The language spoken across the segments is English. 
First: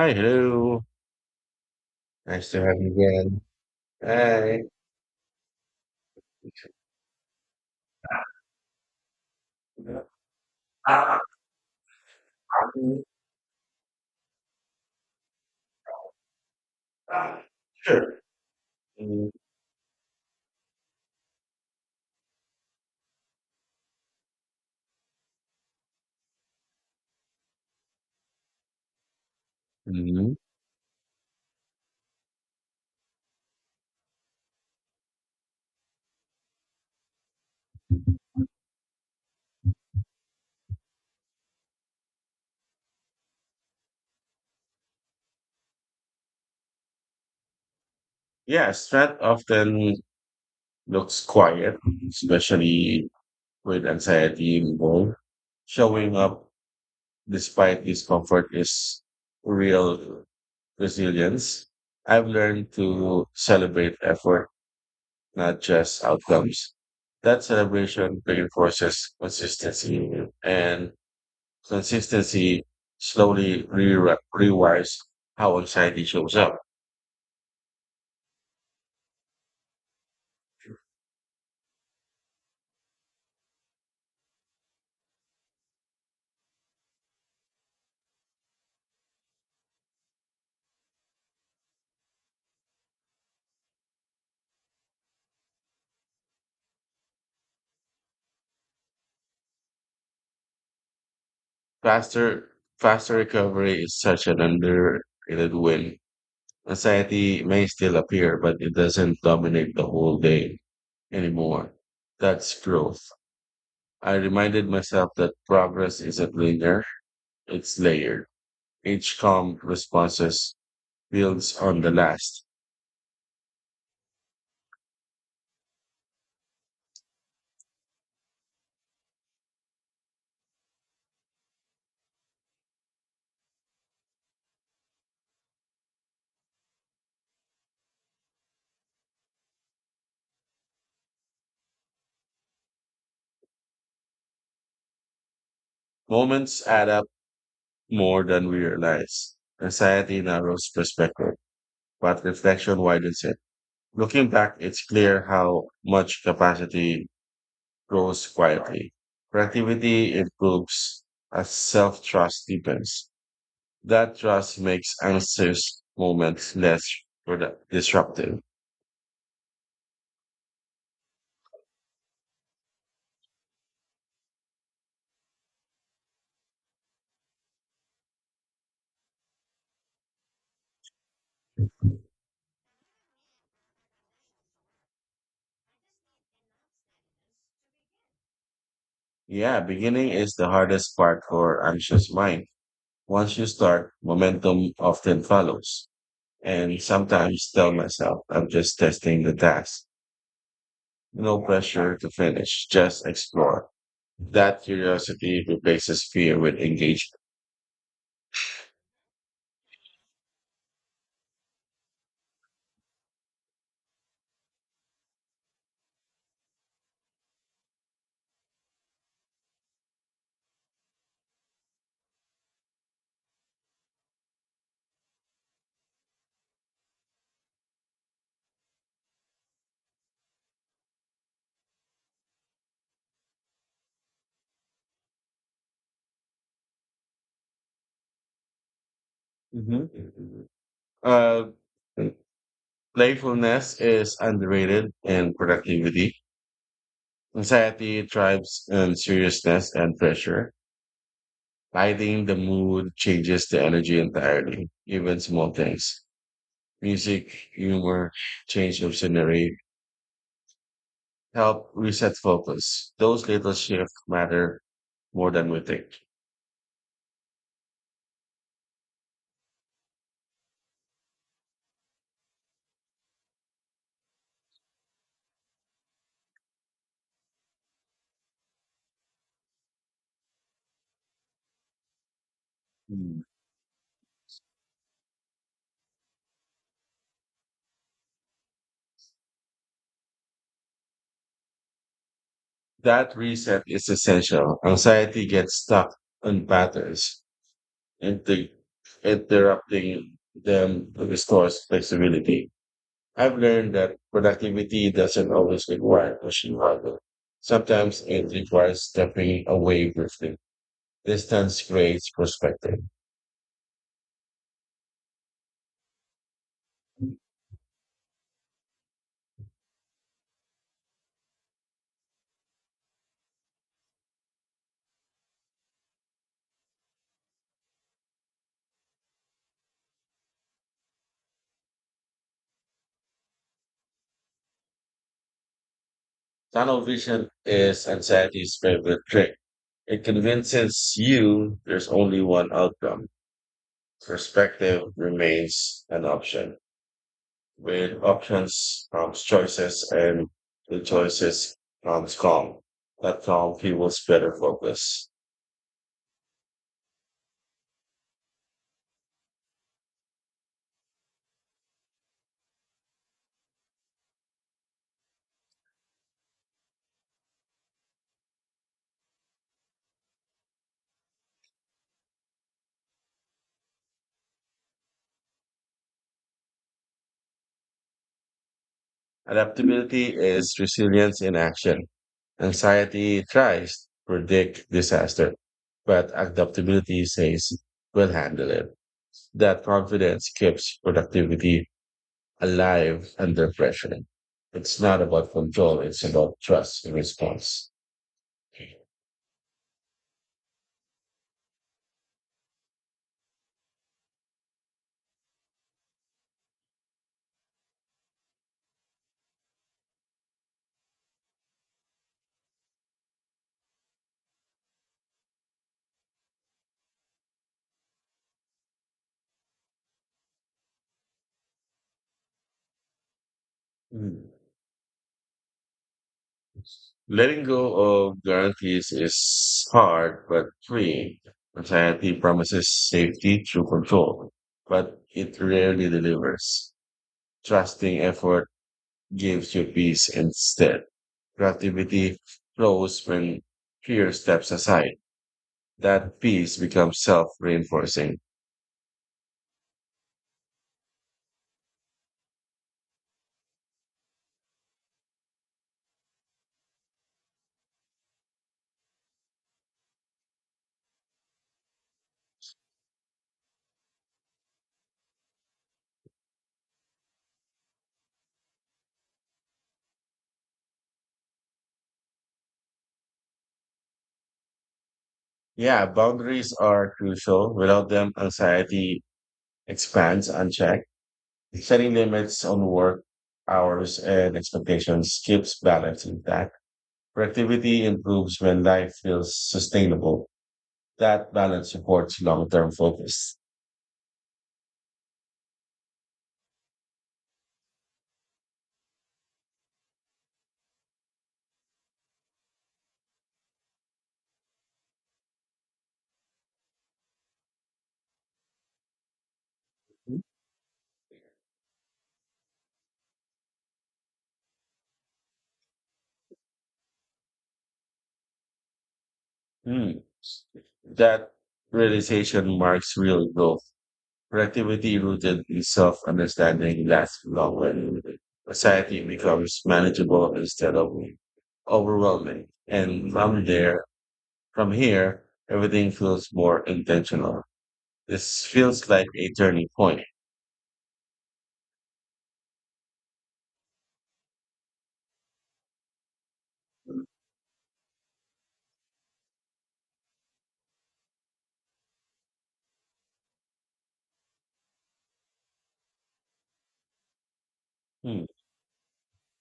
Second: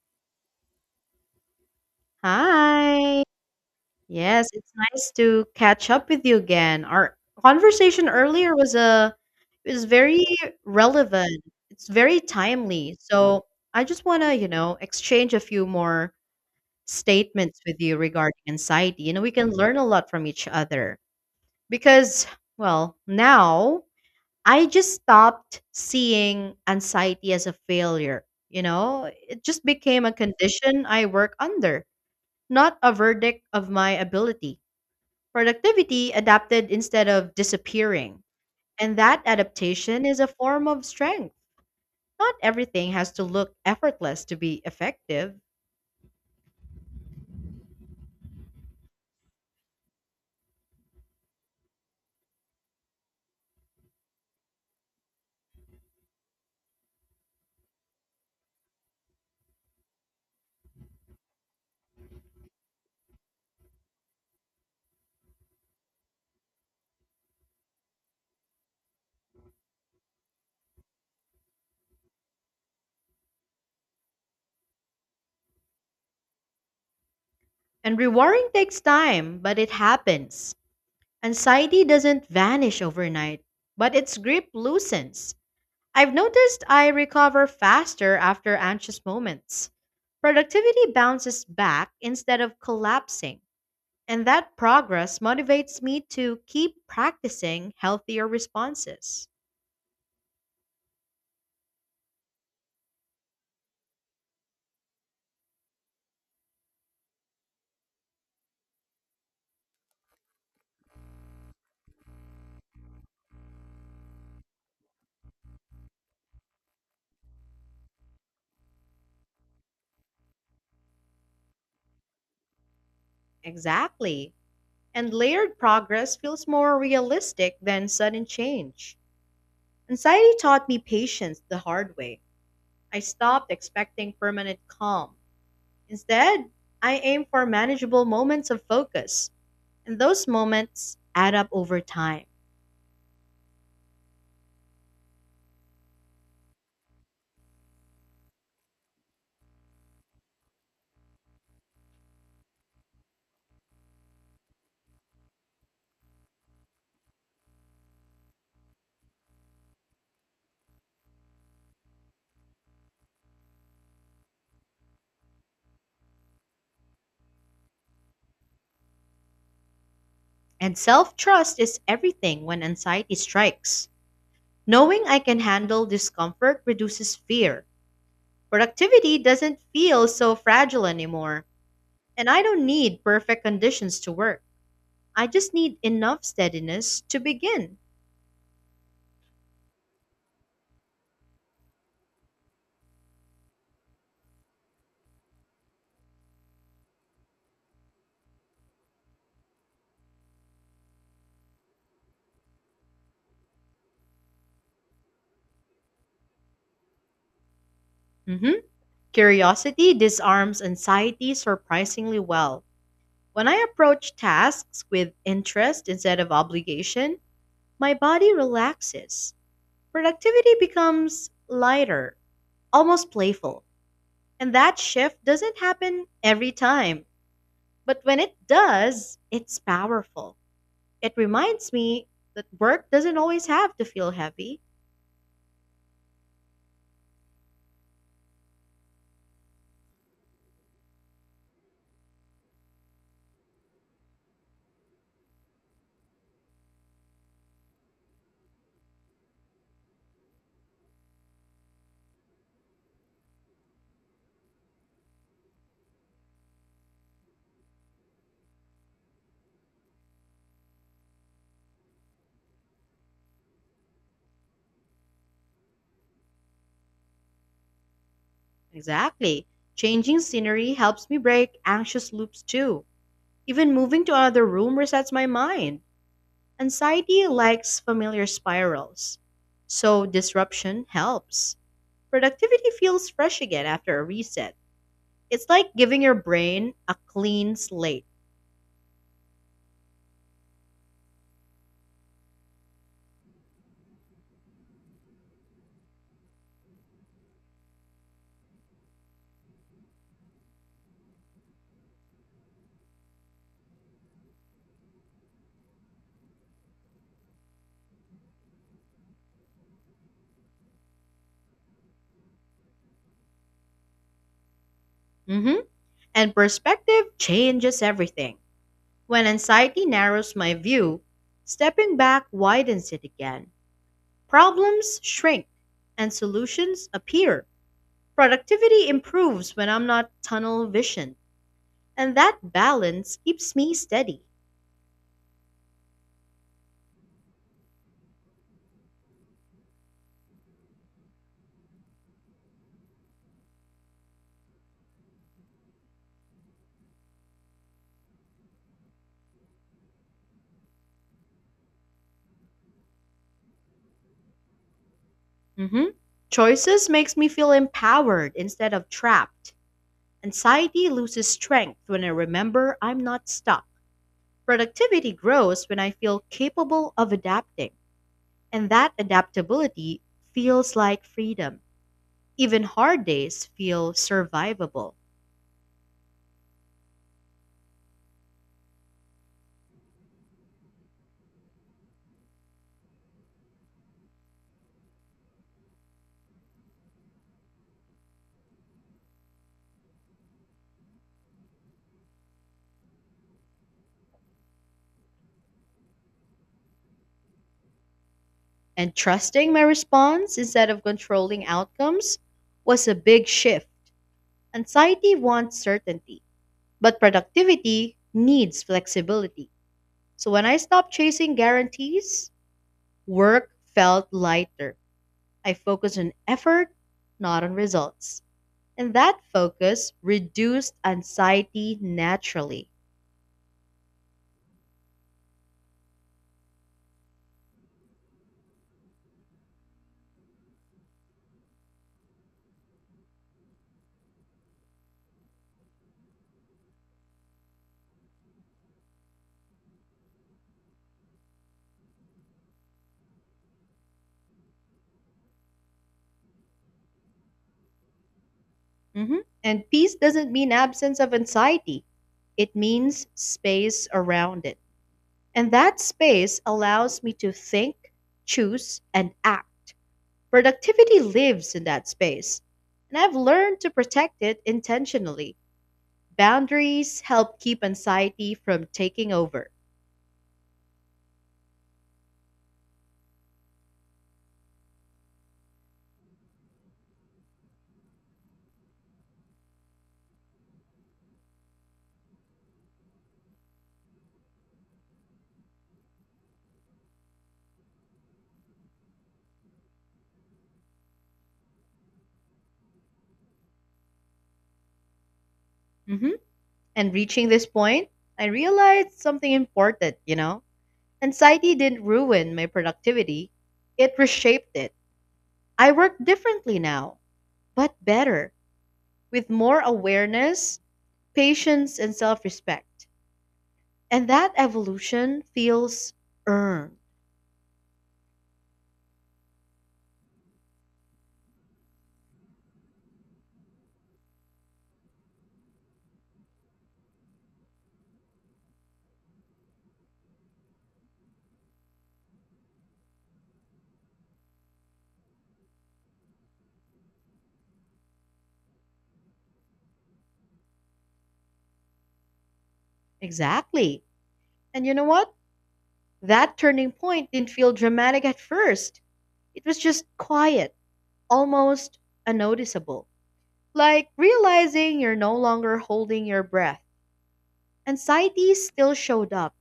Hi, hello. Nice to have Hi. you Yes, again. it's nice to catch up with you again. Our conversation earlier was a was very Hi. relevant. It's very timely. So I just want to, exchange a few more statements with you Sure. regarding anxiety. You know, we can learn a lot from each other because, well, now I just stopped seeing anxiety as a failure. You know, it just became a Mhm. condition I work under, not a verdict of my ability. Productivity adapted instead of disappearing. And that adaptation is a form of strength. Not everything has to look effortless to be effective. Yeah, stress often looks quiet, especially with anxiety involved. Showing up despite discomfort is real resilience. I've learned to celebrate effort, not just outcomes. That celebration reinforces consistency slowly rewires how anxiety shows up. And rewiring takes time, but it happens. Anxiety doesn't vanish overnight, but its grip loosens. I've noticed I recover faster after anxious moments. Productivity bounces back instead of collapsing. And that progress motivates me to keep practicing healthier responses. Faster, faster recovery is such an underrated win. Anxiety may still appear, but it doesn't dominate the whole day anymore. That's growth. I reminded myself that progress isn't linear, it's layered. Each calm responses builds on the last. Exactly. And layered progress feels more realistic than sudden change. Anxiety taught me patience the hard way. I stopped expecting permanent calm. Instead, I aim for manageable moments of focus, and those moments add up over time. Moments add up more than we realize. Anxiety narrows perspective but reflection widens it. Looking back, it's clear how much capacity grows quietly. Creativity improves as self trust deepens. That trust makes anxious moments less disruptive. And self trust is everything when anxiety strikes. Knowing I can handle discomfort reduces fear. Productivity doesn't feel so fragile anymore, and I don't need perfect conditions to work. I just need enough steadiness to begin. Yeah, beginning is the hardest part for anxious mind. Once you start, momentum often follows. And sometimes tell myself, I'm just testing the task. No pressure to finish, just explore. That curiosity replaces fear with engagement. Mhm. Curiosity disarms anxiety surprisingly well. When I approach tasks with interest instead of obligation, my body relaxes. Productivity becomes lighter, almost playful. And that shift doesn't happen every time, but when it does, it's powerful. It reminds me that work doesn't always have to feel heavy. Mhm. Uh, Playfulness is underrated in productivity. Anxiety thrives in seriousness and pressure. Lighting the mood changes the energy entirely, even small things. Music, humor, change of scenery help reset focus. Those little shifts matter more than we think. Exactly. Changing scenery helps me break anxious loops too. Even moving to another room resets my mind. Anxiety likes familiar spirals. So disruption helps. Productivity feels Mm. fresh again after a reset. It's like giving your brain a clean slate. That reset is essential. Anxiety gets stuck on patterns, and interrupting them restores flexibility. I've learned that productivity doesn't always require pushing harder. Sometimes it requires stepping away briefly. Distance creates perspective. Hmm. And perspective changes everything. When anxiety narrows my view, stepping back widens it again. Problems shrink and solutions appear. Productivity improves when I'm not tunnel vision, and that balance keeps me steady. Tunnel vision is anxiety's favorite trick. It convinces you there's only one outcome. Perspective remains an option. With options, choices, and the choices comes calm. That calm fuels better focus. Mhm. Choices makes me feel empowered instead of trapped. Anxiety loses strength when I remember I'm not stuck. Productivity grows when I feel capable of adapting, and that adaptability feels like freedom. Even hard days feel survivable. Adaptability is resilience in action. Anxiety tries to predict disaster, but adaptability says we'll handle it. That confidence keeps productivity alive under pressure. It's not about control, it's about trust and response. And trusting my response instead of controlling outcomes was a big shift. Anxiety wants certainty, but productivity needs flexibility. So when I stopped chasing guarantees, work felt lighter. I focused on effort, not on results. And that focus reduced anxiety naturally. Mm. Letting go of guarantees is hard but free. Anxiety promises safety through control, but it rarely delivers. Trusting effort gives you peace instead. Creativity flows when fear steps aside. That peace becomes self reinforcing. Mhm. And peace doesn't mean absence of anxiety, it means space around it. And that space allows me to think, choose, and act. Productivity lives in that space. And I've learned to protect it intentionally. Boundaries help keep anxiety from taking over. Yeah, boundaries are crucial. Without them, anxiety expands unchecked. Setting limits on work hours and expectations keeps balance intact. Productivity improves when life feels sustainable. That balance supports long term focus. Mhm. And reaching this point, I realized something important, you know? Anxiety didn't ruin my productivity, it reshaped it. I work differently now, but better, with more awareness, patience, and self respect. And that evolution feels earned. Hmm. That realization marks real growth. Productivity rooted in self understanding lasts longer. Society becomes manageable instead of overwhelming. And from here, everything feels more intentional. This feels like a turning point. Exactly. And you know what? That turning point didn't feel dramatic at first. It was just quiet, almost unnoticeable. Like realizing you're no longer holding your breath. Hmm. Anxiety still showed up,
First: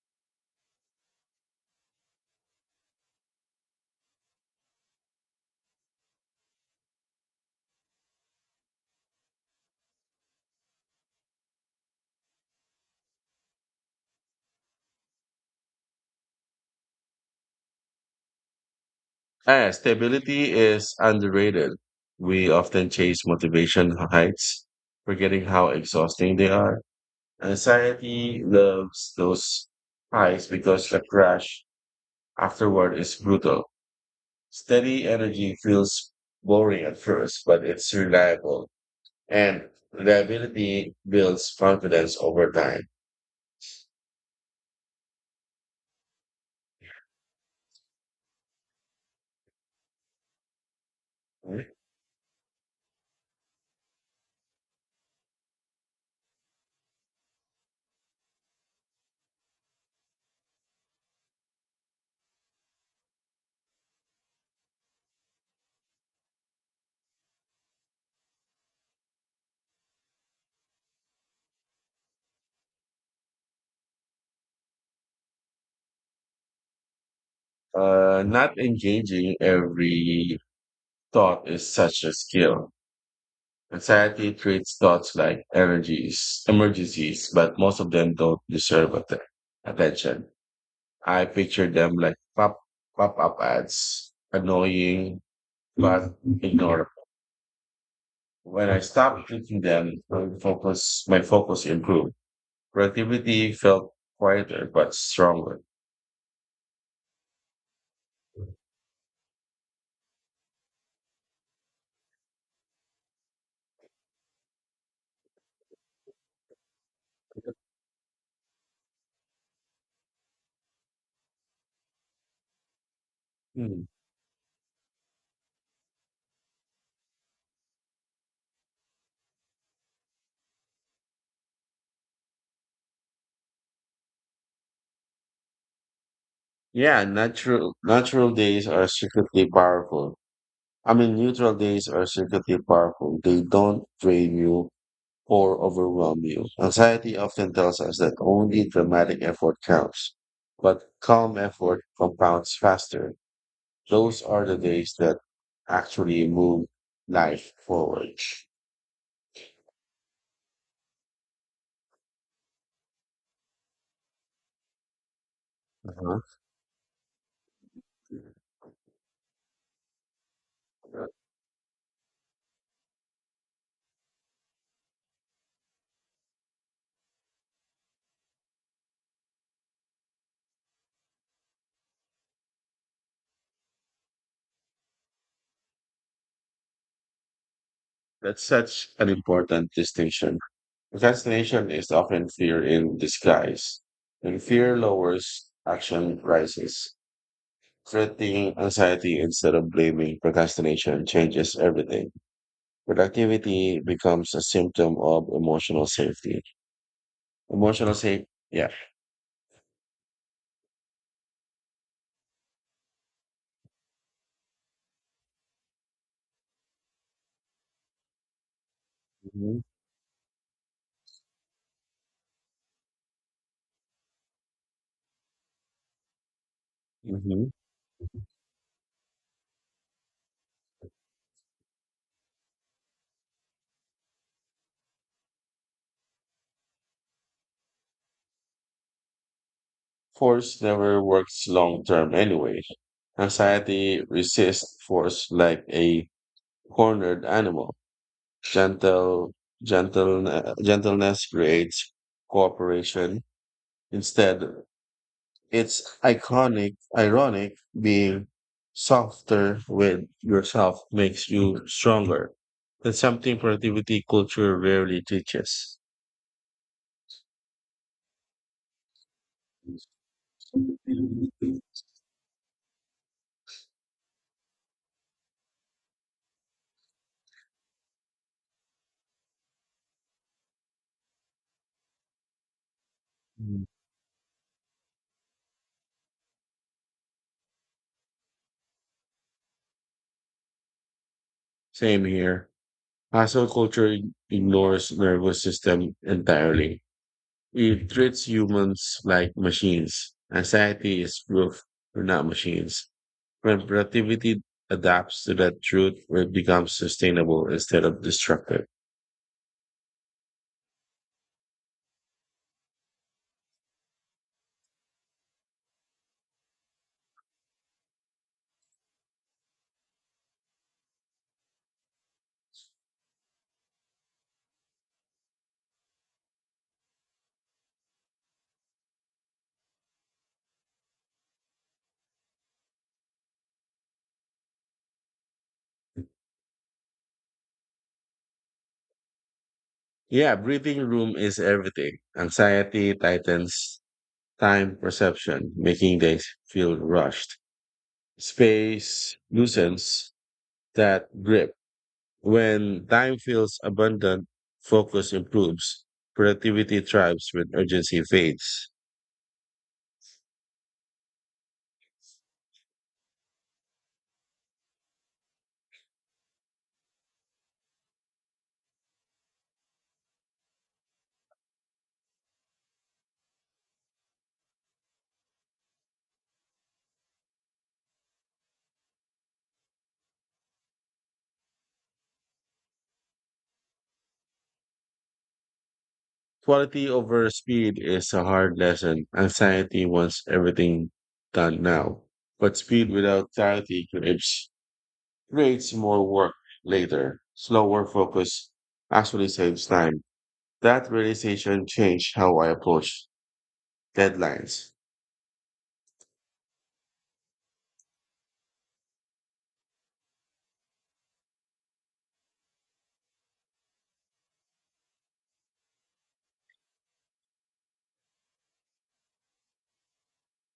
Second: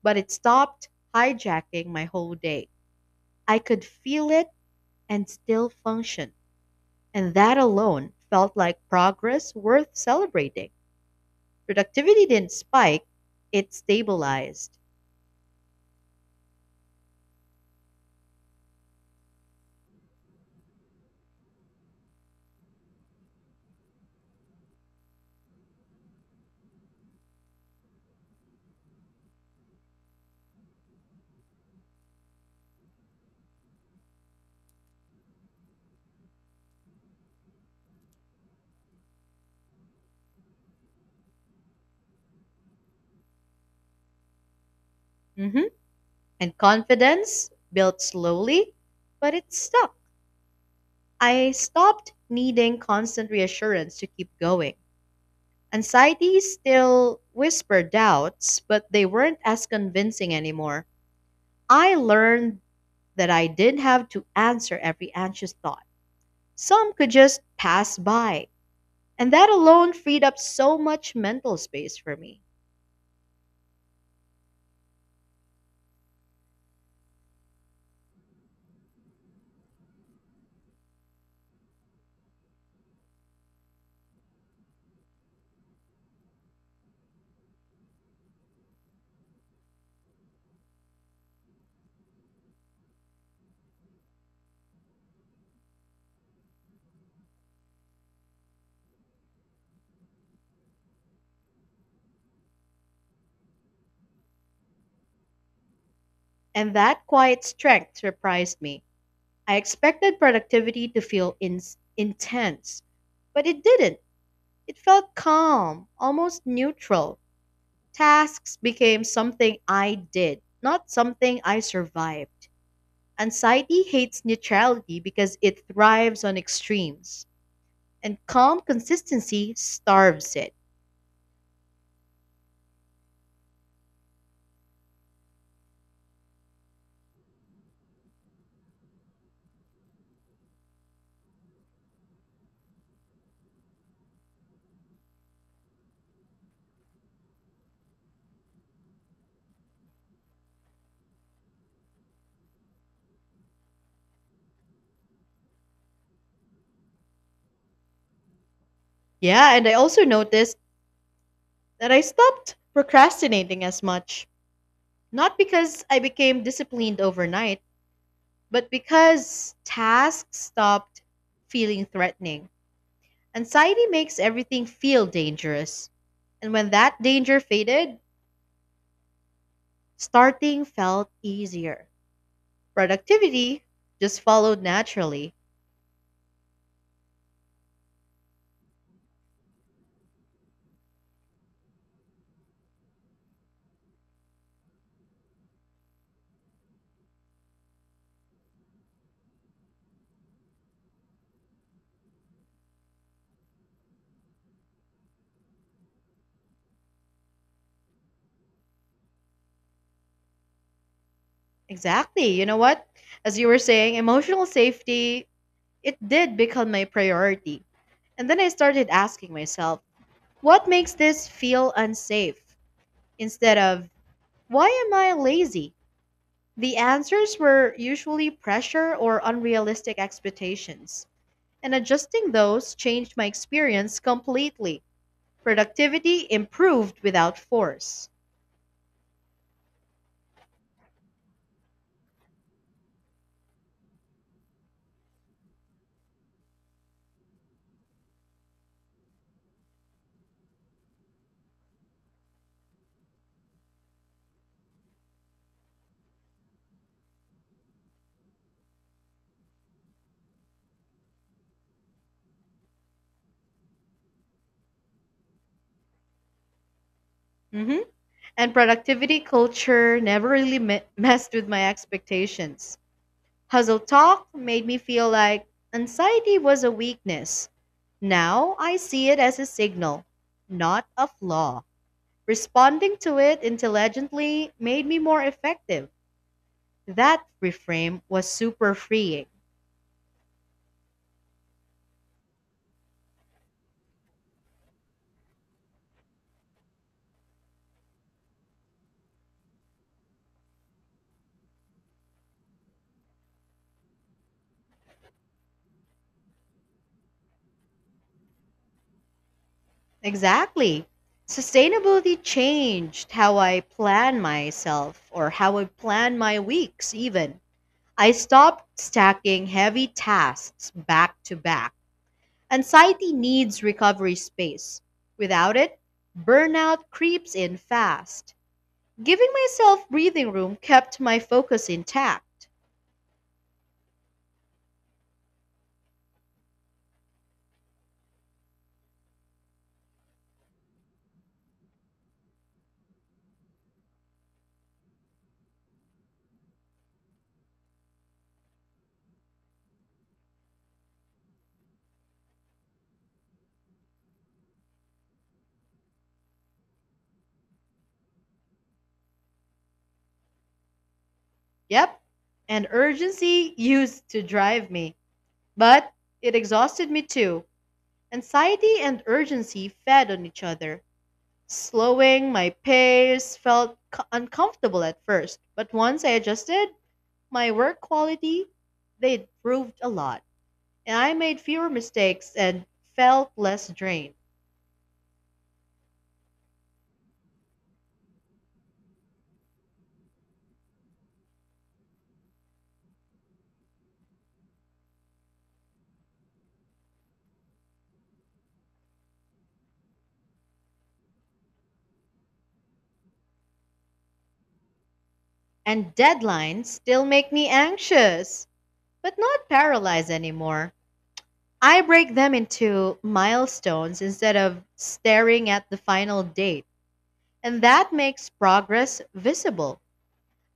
but it stopped hijacking my whole day. I could feel it and still function. And that alone felt like progress worth celebrating. Productivity didn't spike, it stabilized. Ah, stability is underrated. We often chase motivation heights, forgetting how exhausting they are. Anxiety loves those highs because the crash afterward is brutal. Steady energy feels boring at first, but it's reliable, and reliability builds confidence over time. Hmm. And confidence built slowly, but it stuck. I stopped needing constant reassurance to keep going. Anxiety still whispered doubts, but they weren't as convincing anymore. I learned that I didn't have to answer every anxious thought. Some could just pass by. And that alone freed up so much mental space for me. Not engaging every thought is such a skill. Society treats thoughts like emergencies, but most of them don't deserve attention. I picture them like pop up ads, annoying but ignorable. When I stopped treating them, my focus improved. Productivity felt quieter but stronger. And that quiet strength surprised me. I expected productivity to feel intense, but it didn't. It felt calm, almost neutral. Tasks became something I did, not something I survived. Hmm. Anxiety hates neutrality because it thrives on extremes, and calm consistency starves it. Yeah, natural days are secretly powerful. I mean, neutral days are secretly powerful. They don't drain you or overwhelm you. Anxiety often tells us that only dramatic effort counts, but calm effort compounds faster. Those are the days that actually move life forward. Yeah, and I also noticed that I stopped procrastinating as much. Not because I Uh-huh. became disciplined overnight, but because tasks stopped feeling threatening. Anxiety makes everything feel dangerous. And when that danger faded, starting felt easier. Productivity just followed naturally. That's such an important distinction. Procrastination is often fear in disguise. When fear lowers, action rises. Treating anxiety instead of blaming procrastination changes everything. Productivity becomes a symptom of emotional safety. Emotional safety, yeah. Exactly. You know what? As you were saying, emotional safety, it did become my priority. And then I started asking Hmm. myself, what makes this feel unsafe? Instead of, why am I lazy? The answers Hmm. were usually pressure or unrealistic expectations, and adjusting those changed my experience completely. Productivity improved without force. Force never works long term anyway. Anxiety resists force like a cornered animal. Gentle, Gentleness creates cooperation. Instead, it's ironic being softer with yourself makes you stronger. That's something productivity culture rarely teaches. Mhm. And productivity culture never really messed with Mm. my expectations. Hustle talk made me feel like anxiety was a weakness. Now I see it as a signal, not a flaw. Responding to it intelligently made me more effective. That reframe was super freeing. Same here. Hustle culture ignores nervous system entirely. It treats humans like machines. Anxiety is proof we're not machines. When productivity adapts to that truth, it becomes sustainable instead of destructive. Exactly. Sustainability changed how I plan myself, or how I plan my weeks, even. I stopped stacking heavy tasks back to back. Anxiety needs recovery space. Without it, burnout creeps in fast. Giving myself breathing room kept my focus intact. Yeah, breathing room is everything. Anxiety tightens time perception, making days feel rushed. Space loosens that grip. When time feels abundant, focus improves. Productivity thrives when urgency fades. Yep, and urgency used to drive me, but it exhausted me too. Anxiety and urgency fed on each other. Slowing my pace felt uncomfortable at first, but once I adjusted my work quality, they improved a lot. And I made fewer mistakes and felt less drained. Quality over speed is a hard lesson. Anxiety wants everything done now, but speed without clarity creates more work later. Slower focus actually saves time. That realization changed how I approach deadlines. And deadlines still make me anxious, but not paralyzed anymore. I break them into milestones instead of staring at the final date, and that makes progress visible.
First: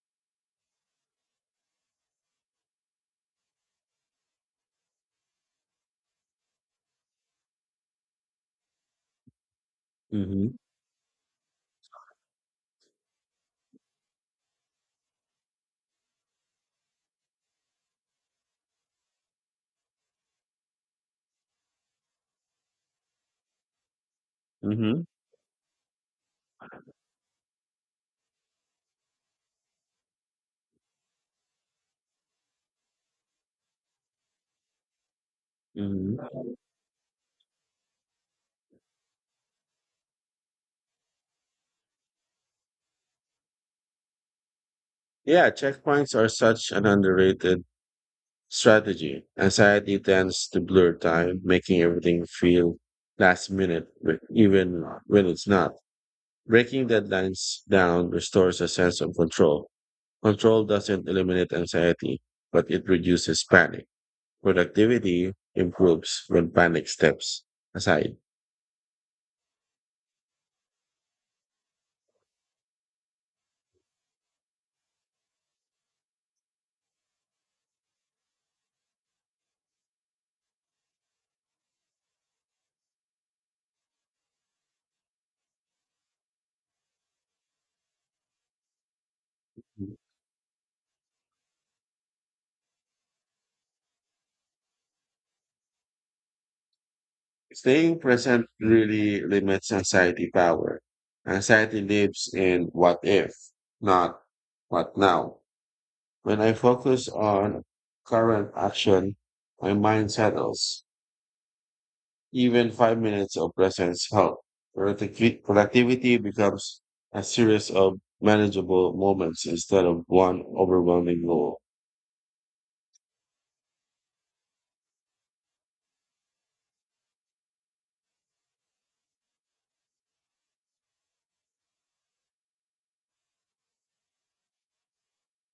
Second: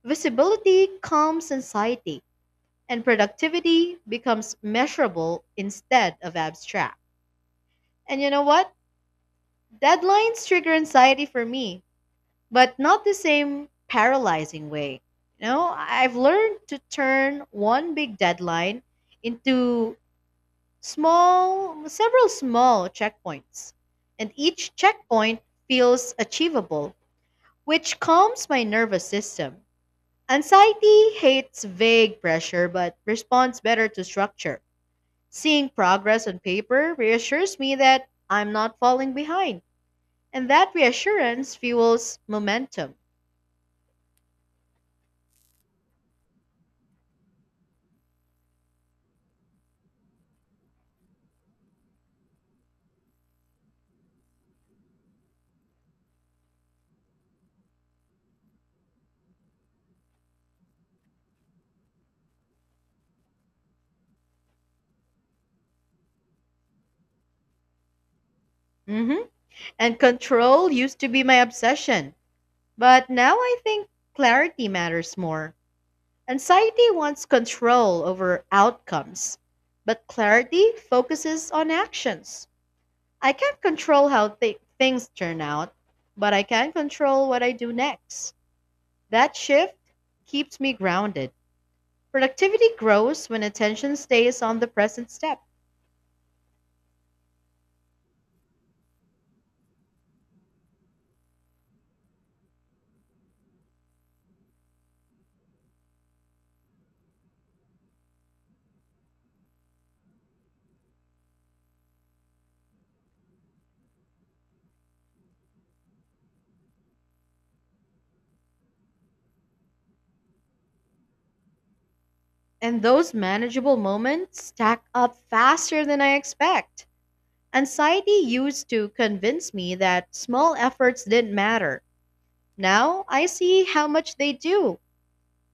Visibility calms anxiety, and productivity becomes measurable instead of abstract. And you know what? Deadlines Hmm. trigger anxiety for me, but not the same paralyzing way. You know, I've learned to turn one big deadline into several small checkpoints, and each Hmm. checkpoint feels achievable, which calms my nervous system. Anxiety hates vague pressure but responds better to structure. Seeing Hmm. progress on paper reassures me that I'm not falling behind, and that reassurance fuels momentum. Yeah, checkpoints are such an underrated strategy. Anxiety tends to blur time, making everything feel last minute, even when it's not. Breaking deadlines down restores a sense of control. Control doesn't eliminate anxiety, but it reduces panic. Productivity improves when panic steps aside. Hmm. And control used to be my obsession, but now I think clarity matters more. Anxiety wants control over outcomes, but clarity focuses on actions. I can't control how things turn out, but I can control what I do next. That shift keeps me grounded. Productivity grows when attention stays on the present step, Staying present really limits anxiety power. Anxiety lives in what if, not what now. When I focus on current action, my mind settles. Even 5 minutes of presence help. Productivity becomes a series of manageable moments instead of one overwhelming goal. and those manageable moments stack up faster than I expect. Anxiety used to convince me that small efforts didn't matter. Now I see how much they do.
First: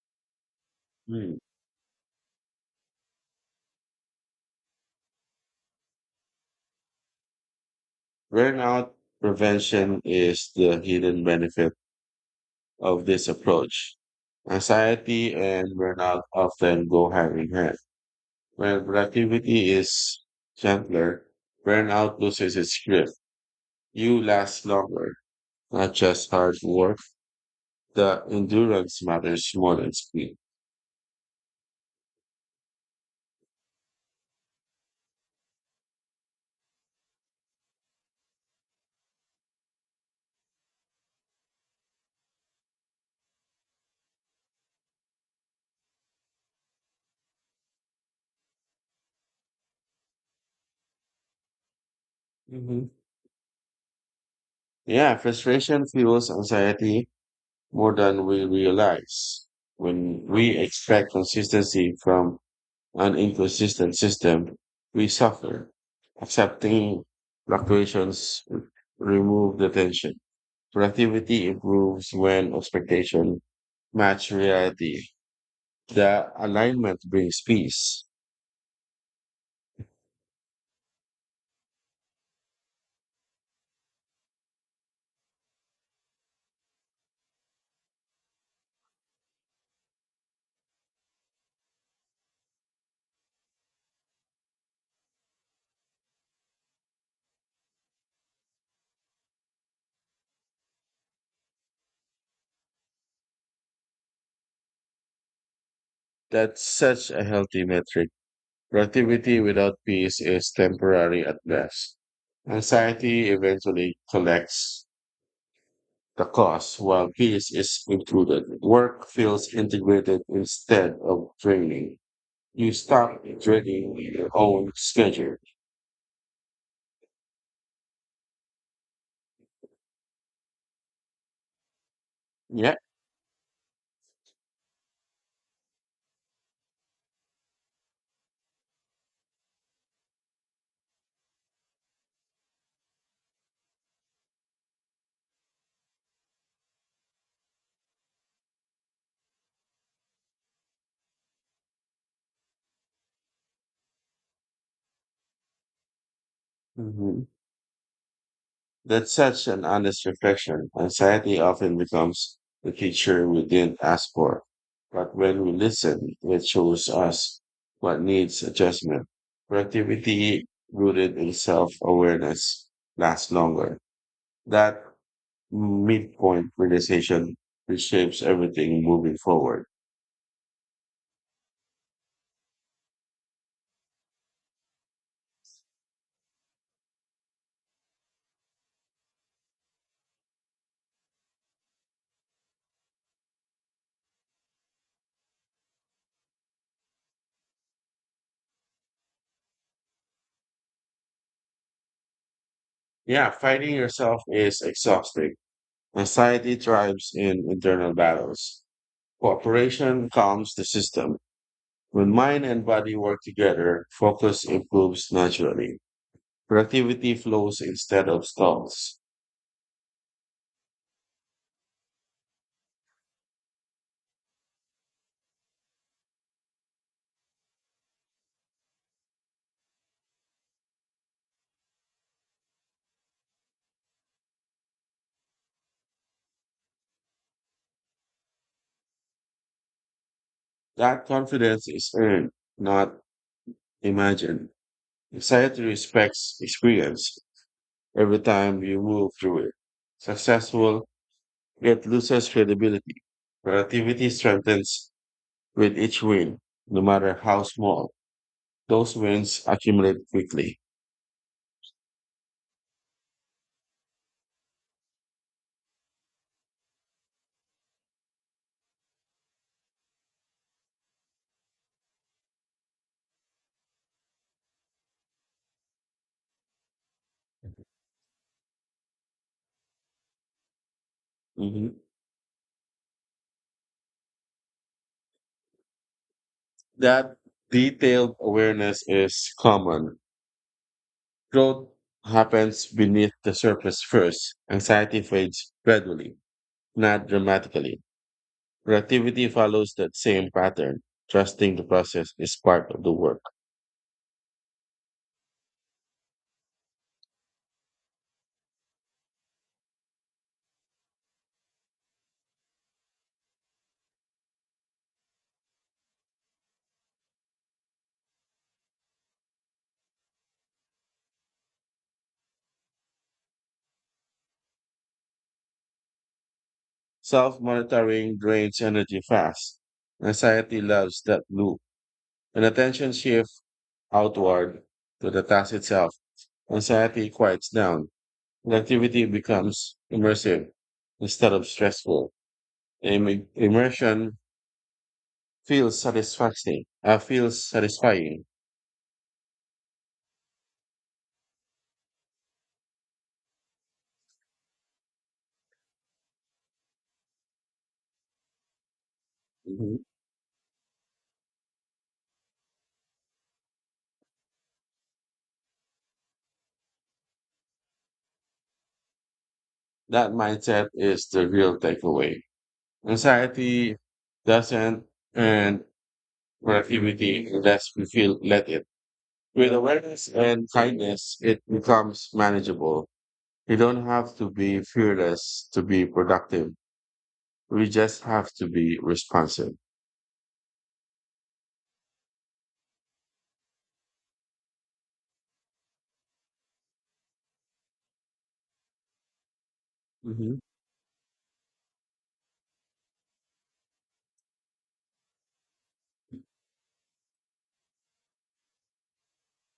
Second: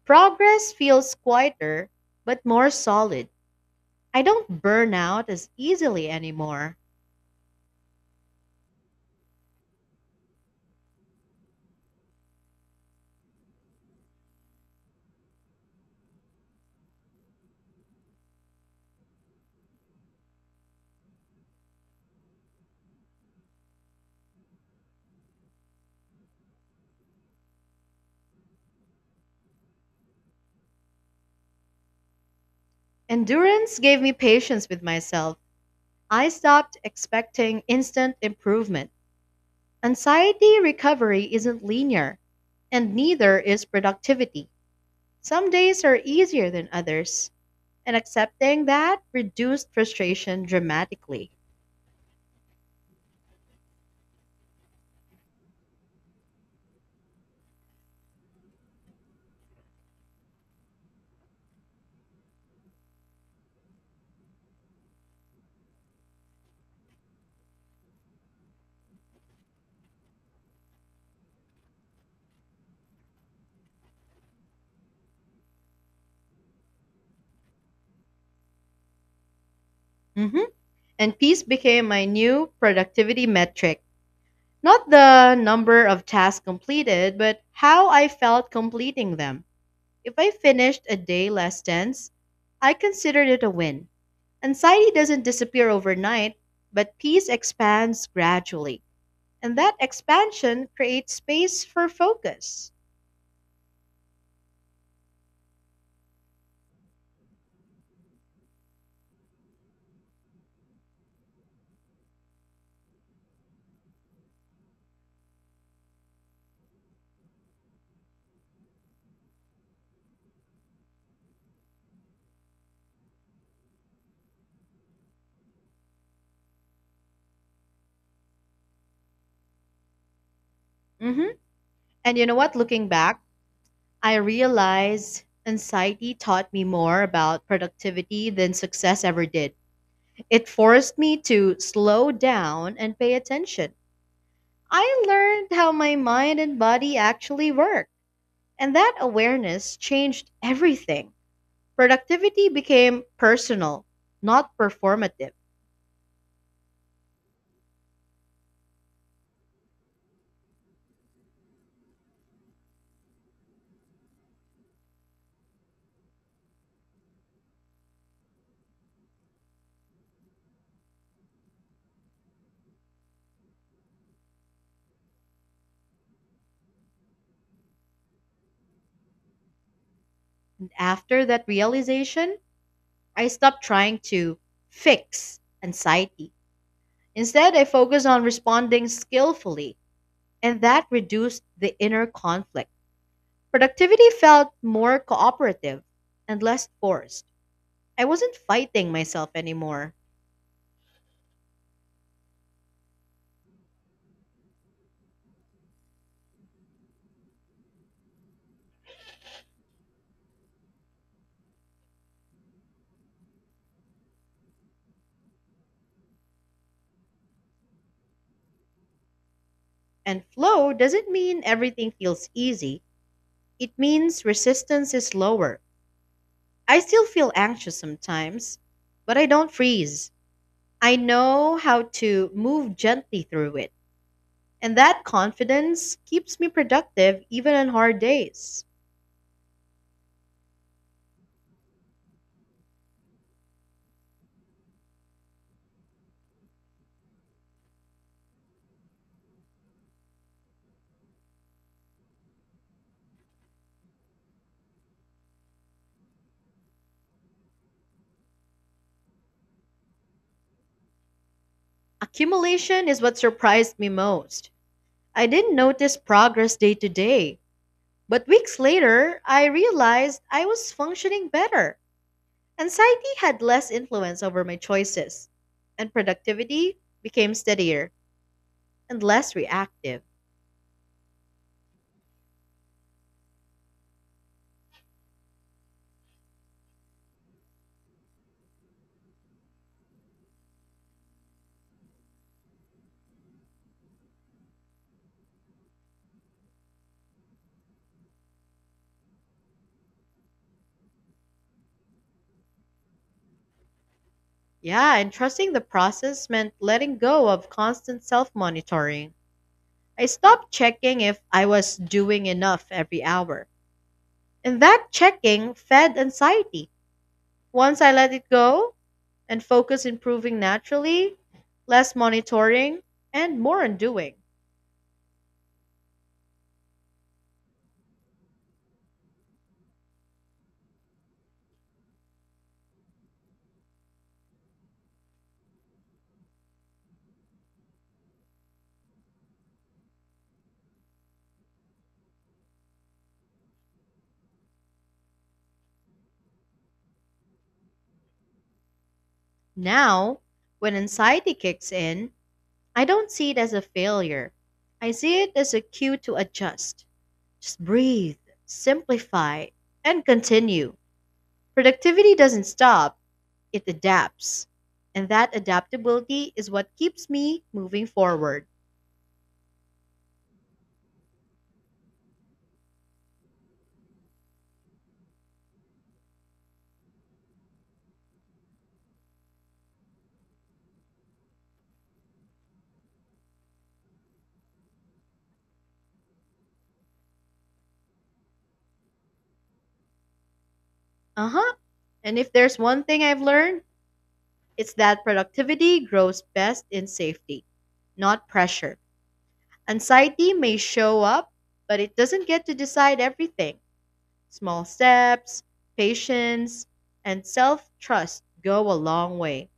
Progress feels Hmm. quieter, but more solid. I don't burn out as easily anymore. Burnout prevention is the hidden benefit of this approach. Anxiety and burnout often go hand in hand. When productivity is gentler, burnout loses its grip. You last longer, not just hard work. The endurance matters more than speed. Endurance gave me patience with myself. I stopped expecting instant improvement. Anxiety recovery isn't linear, and neither is productivity. Some days are easier than others, and accepting that reduced frustration dramatically. Mhm. Yeah, frustration fuels anxiety more than we realize. When we expect consistency from an inconsistent system, we suffer. Accepting fluctuations remove the tension. Productivity improves when expectation match reality. The alignment brings peace. Mhm. And peace became my new productivity metric. Not the number of tasks completed, but how I felt completing them. If I finished a day less tense, I considered it a win. Anxiety doesn't disappear overnight, but peace expands gradually. And that expansion creates space for focus. That's such a healthy metric. Productivity without peace is temporary at best. Anxiety eventually collects the cost, while peace is included. Work feels integrated instead of draining. You stop draining your own schedule. Hmm. And you know what? Yeah. Looking back, I realize anxiety taught me more about productivity than success ever did. It forced me to slow down and pay attention. I learned how my mind and body actually work, and that awareness changed everything. Productivity became personal, not performative. Mhm. That's such an honest reflection. Anxiety often becomes the teacher we didn't ask for. But when we listen, it shows us what needs adjustment. Productivity rooted in self-awareness lasts longer. That midpoint realization reshapes everything moving forward. After that realization, I stopped trying to fix anxiety. Instead, I focused on responding skillfully, and that reduced the inner conflict. Productivity felt more cooperative and less forced. I wasn't fighting myself anymore. Yeah, fighting yourself is exhausting. Anxiety thrives in internal battles. Cooperation calms the system. When mind and body work together, focus improves naturally. Productivity flows instead of stalls. And flow doesn't mean everything feels easy, it means resistance is lower. I still feel anxious sometimes, but I don't freeze. I know how to move gently through it. And that confidence keeps me productive even on hard days. That confidence is earned, not imagined. Anxiety respects experience every time you move through it. Successful, yet loses credibility. Productivity strengthens with each win, no matter how small. Those wins accumulate quickly. Accumulation is what surprised me most. I didn't notice progress day to day, but weeks later, I realized I was functioning better. Anxiety had less influence over my choices, and productivity became steadier and less reactive. Mhm. That detailed awareness is common. Growth happens beneath the surface first. Anxiety fades gradually, not dramatically. Productivity follows that same pattern. Trusting the process is part of the work. Yeah, and trusting the process meant letting go of constant self monitoring. I stopped checking if I was doing enough every hour. And that checking fed anxiety. Once I let it go and focus improving naturally, less monitoring, and more on doing. Self monitoring drains energy fast. Anxiety loves that loop. When attention shifts outward to the task itself, anxiety quiets down. Productivity becomes immersive instead of stressful. Immersion feels satisfying. Now, when anxiety kicks in, I don't see it as a failure. I see it as a cue to adjust. Just breathe, simplify, Mhm. and continue. Productivity doesn't stop, it adapts. And that adaptability is what keeps me moving forward. That mindset is the real takeaway. Anxiety doesn't earn productivity unless we feel let it. With awareness and kindness, it becomes manageable. You don't have to be fearless to be productive. We just have to be responsive. Uh huh. And if there's one thing I've learned, it's that productivity grows best in safety, not pressure. Anxiety Mhm. may show up, but it doesn't get to decide everything. Small steps, patience, and self trust go a long way.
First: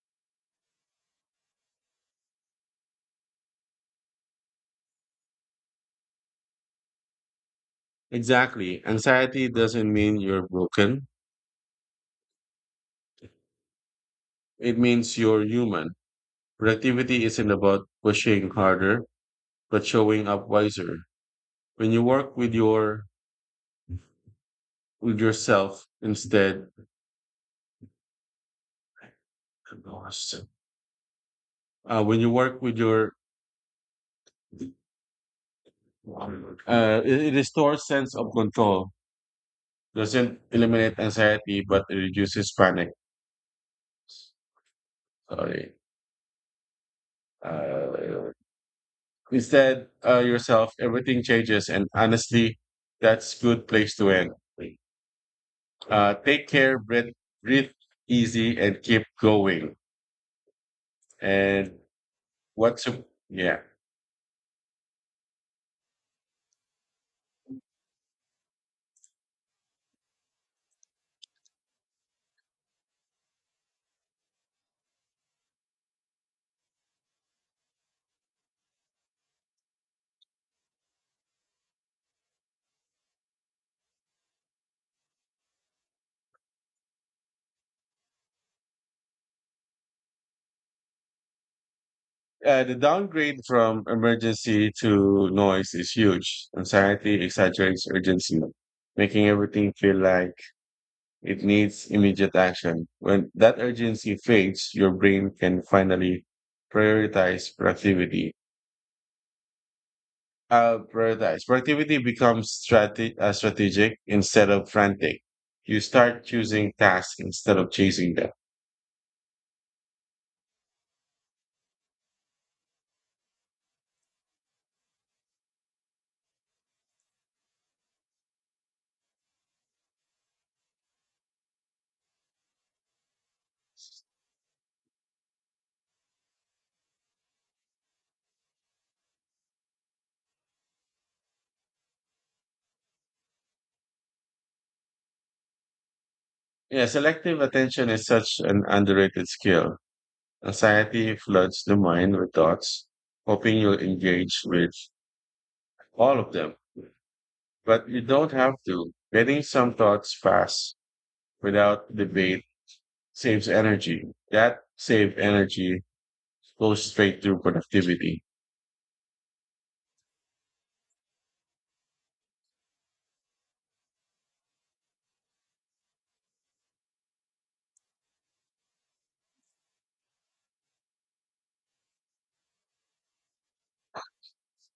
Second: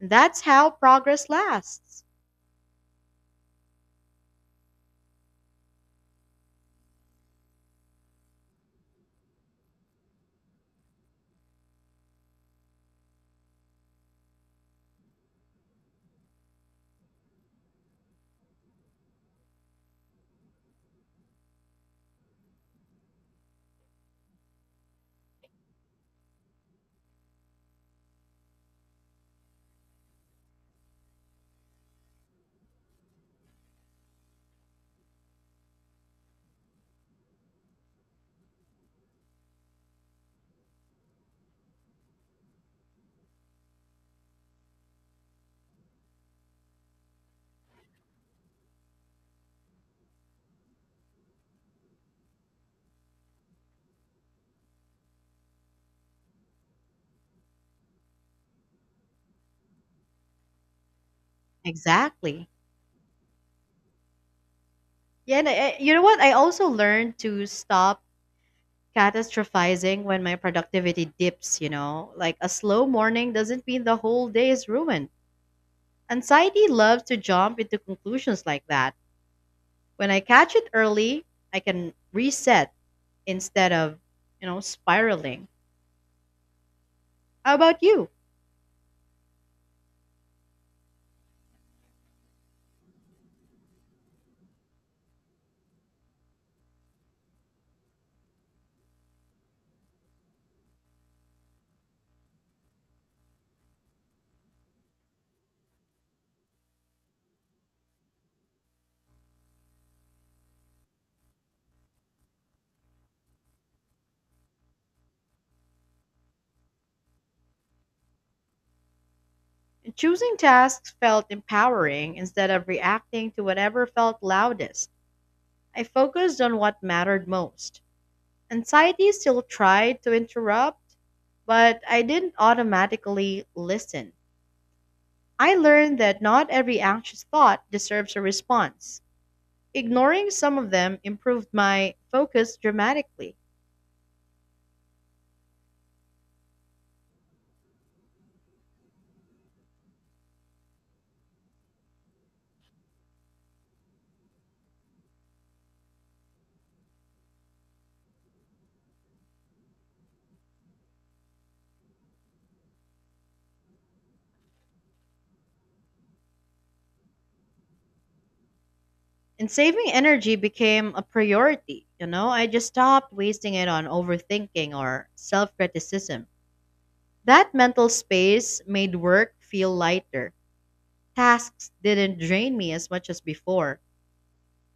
That's how progress lasts. Exactly. Anxiety doesn't mean you're broken. It means you're human. Productivity isn't about pushing harder, but showing up wiser. When you work with yourself instead. When you work with your, It restores sense of control. Doesn't eliminate anxiety, but it reduces panic. Sorry. Uh, Instead, yourself, everything changes, and honestly, that's good place to end. Take care, breathe easy, and keep going. And Exactly. what's a, yeah. Yeah, and you know what? I also learned to stop catastrophizing when my productivity dips, you know? Like a slow morning doesn't mean the whole day is ruined. Anxiety loves to jump into conclusions like that. When I catch it early, I can reset instead of, you know, spiraling. How about you? The downgrade from emergency to noise is huge. Anxiety exaggerates urgency, making everything feel like it needs immediate action. When that urgency fades, your brain can finally prioritize productivity. Prioritize productivity becomes strategic instead of frantic. You start choosing tasks instead of chasing them. Choosing tasks felt empowering instead of reacting to whatever felt loudest. I focused on what mattered most. Anxiety still tried to interrupt, but I didn't automatically listen. I learned that not every anxious thought deserves a response. Ignoring some of them improved my focus dramatically. Yeah, selective attention is such an underrated skill. Anxiety floods the mind with thoughts, hoping you'll engage with all of them. But you don't have to. Getting some thoughts pass without debate saves energy. That saved energy goes straight to productivity. And saving energy became a priority. You know, I just stopped wasting it on overthinking or self criticism. That mental space made work feel lighter. Tasks didn't drain me as much as before.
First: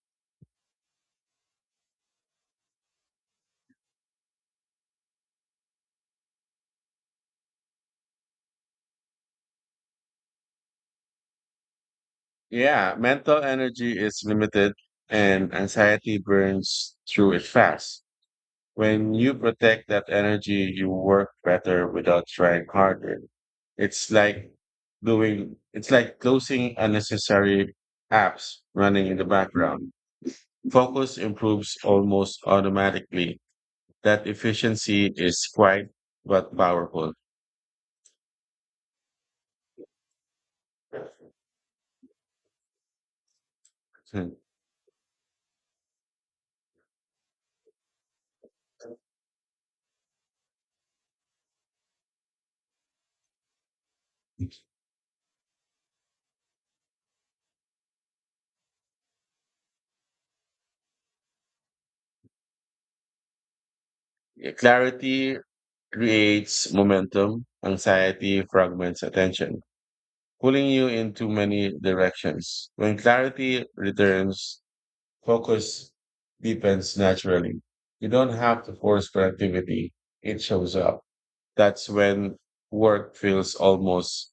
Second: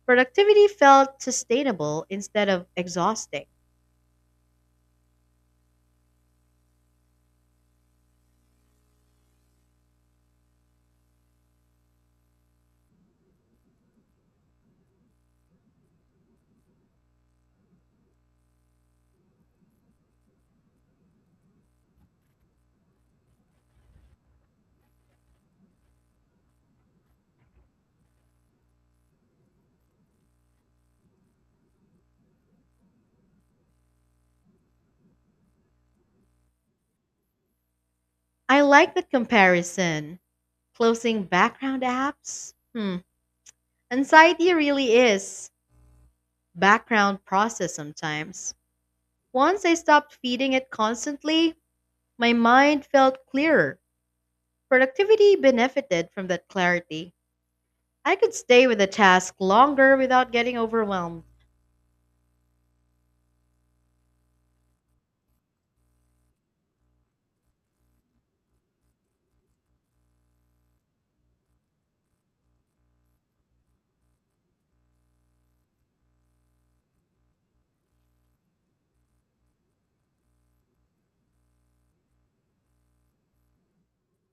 Productivity felt sustainable instead of exhausting. Yeah, mental energy is limited and anxiety burns through it fast. When you protect that energy, you work better without trying harder. It's like it's like closing unnecessary apps running in the background. Focus improves almost automatically. That efficiency is quite but powerful. I like the comparison. Closing background apps? Hmm. Hmm. Anxiety really is background process sometimes. Once I stopped feeding it constantly, my mind felt clearer. Productivity benefited from that clarity. I could stay with a task longer without getting overwhelmed. Clarity creates momentum, anxiety fragments attention, pulling you in too many directions. When clarity returns, focus deepens naturally. You don't have to force productivity. It shows up. That's when work feels almost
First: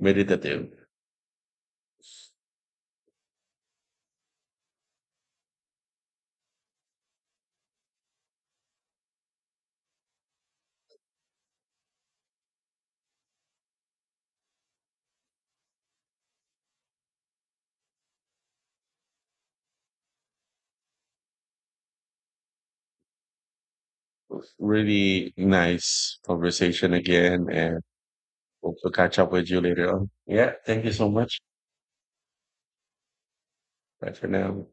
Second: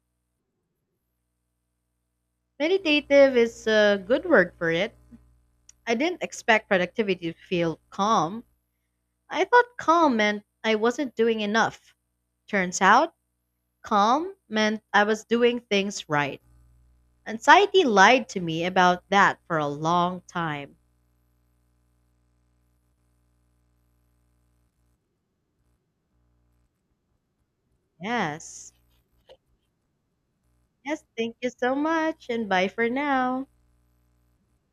meditative. Meditative is a good word for it. I didn't expect productivity to feel calm. I thought calm meant I wasn't doing enough. Turns out, calm meant I was doing things right. Anxiety lied to me about that for a long time. Really nice conversation again and Yes. hope to catch up with you later on. Yeah. Thank you Yes, so thank much. you so much and bye for now. Bye for now.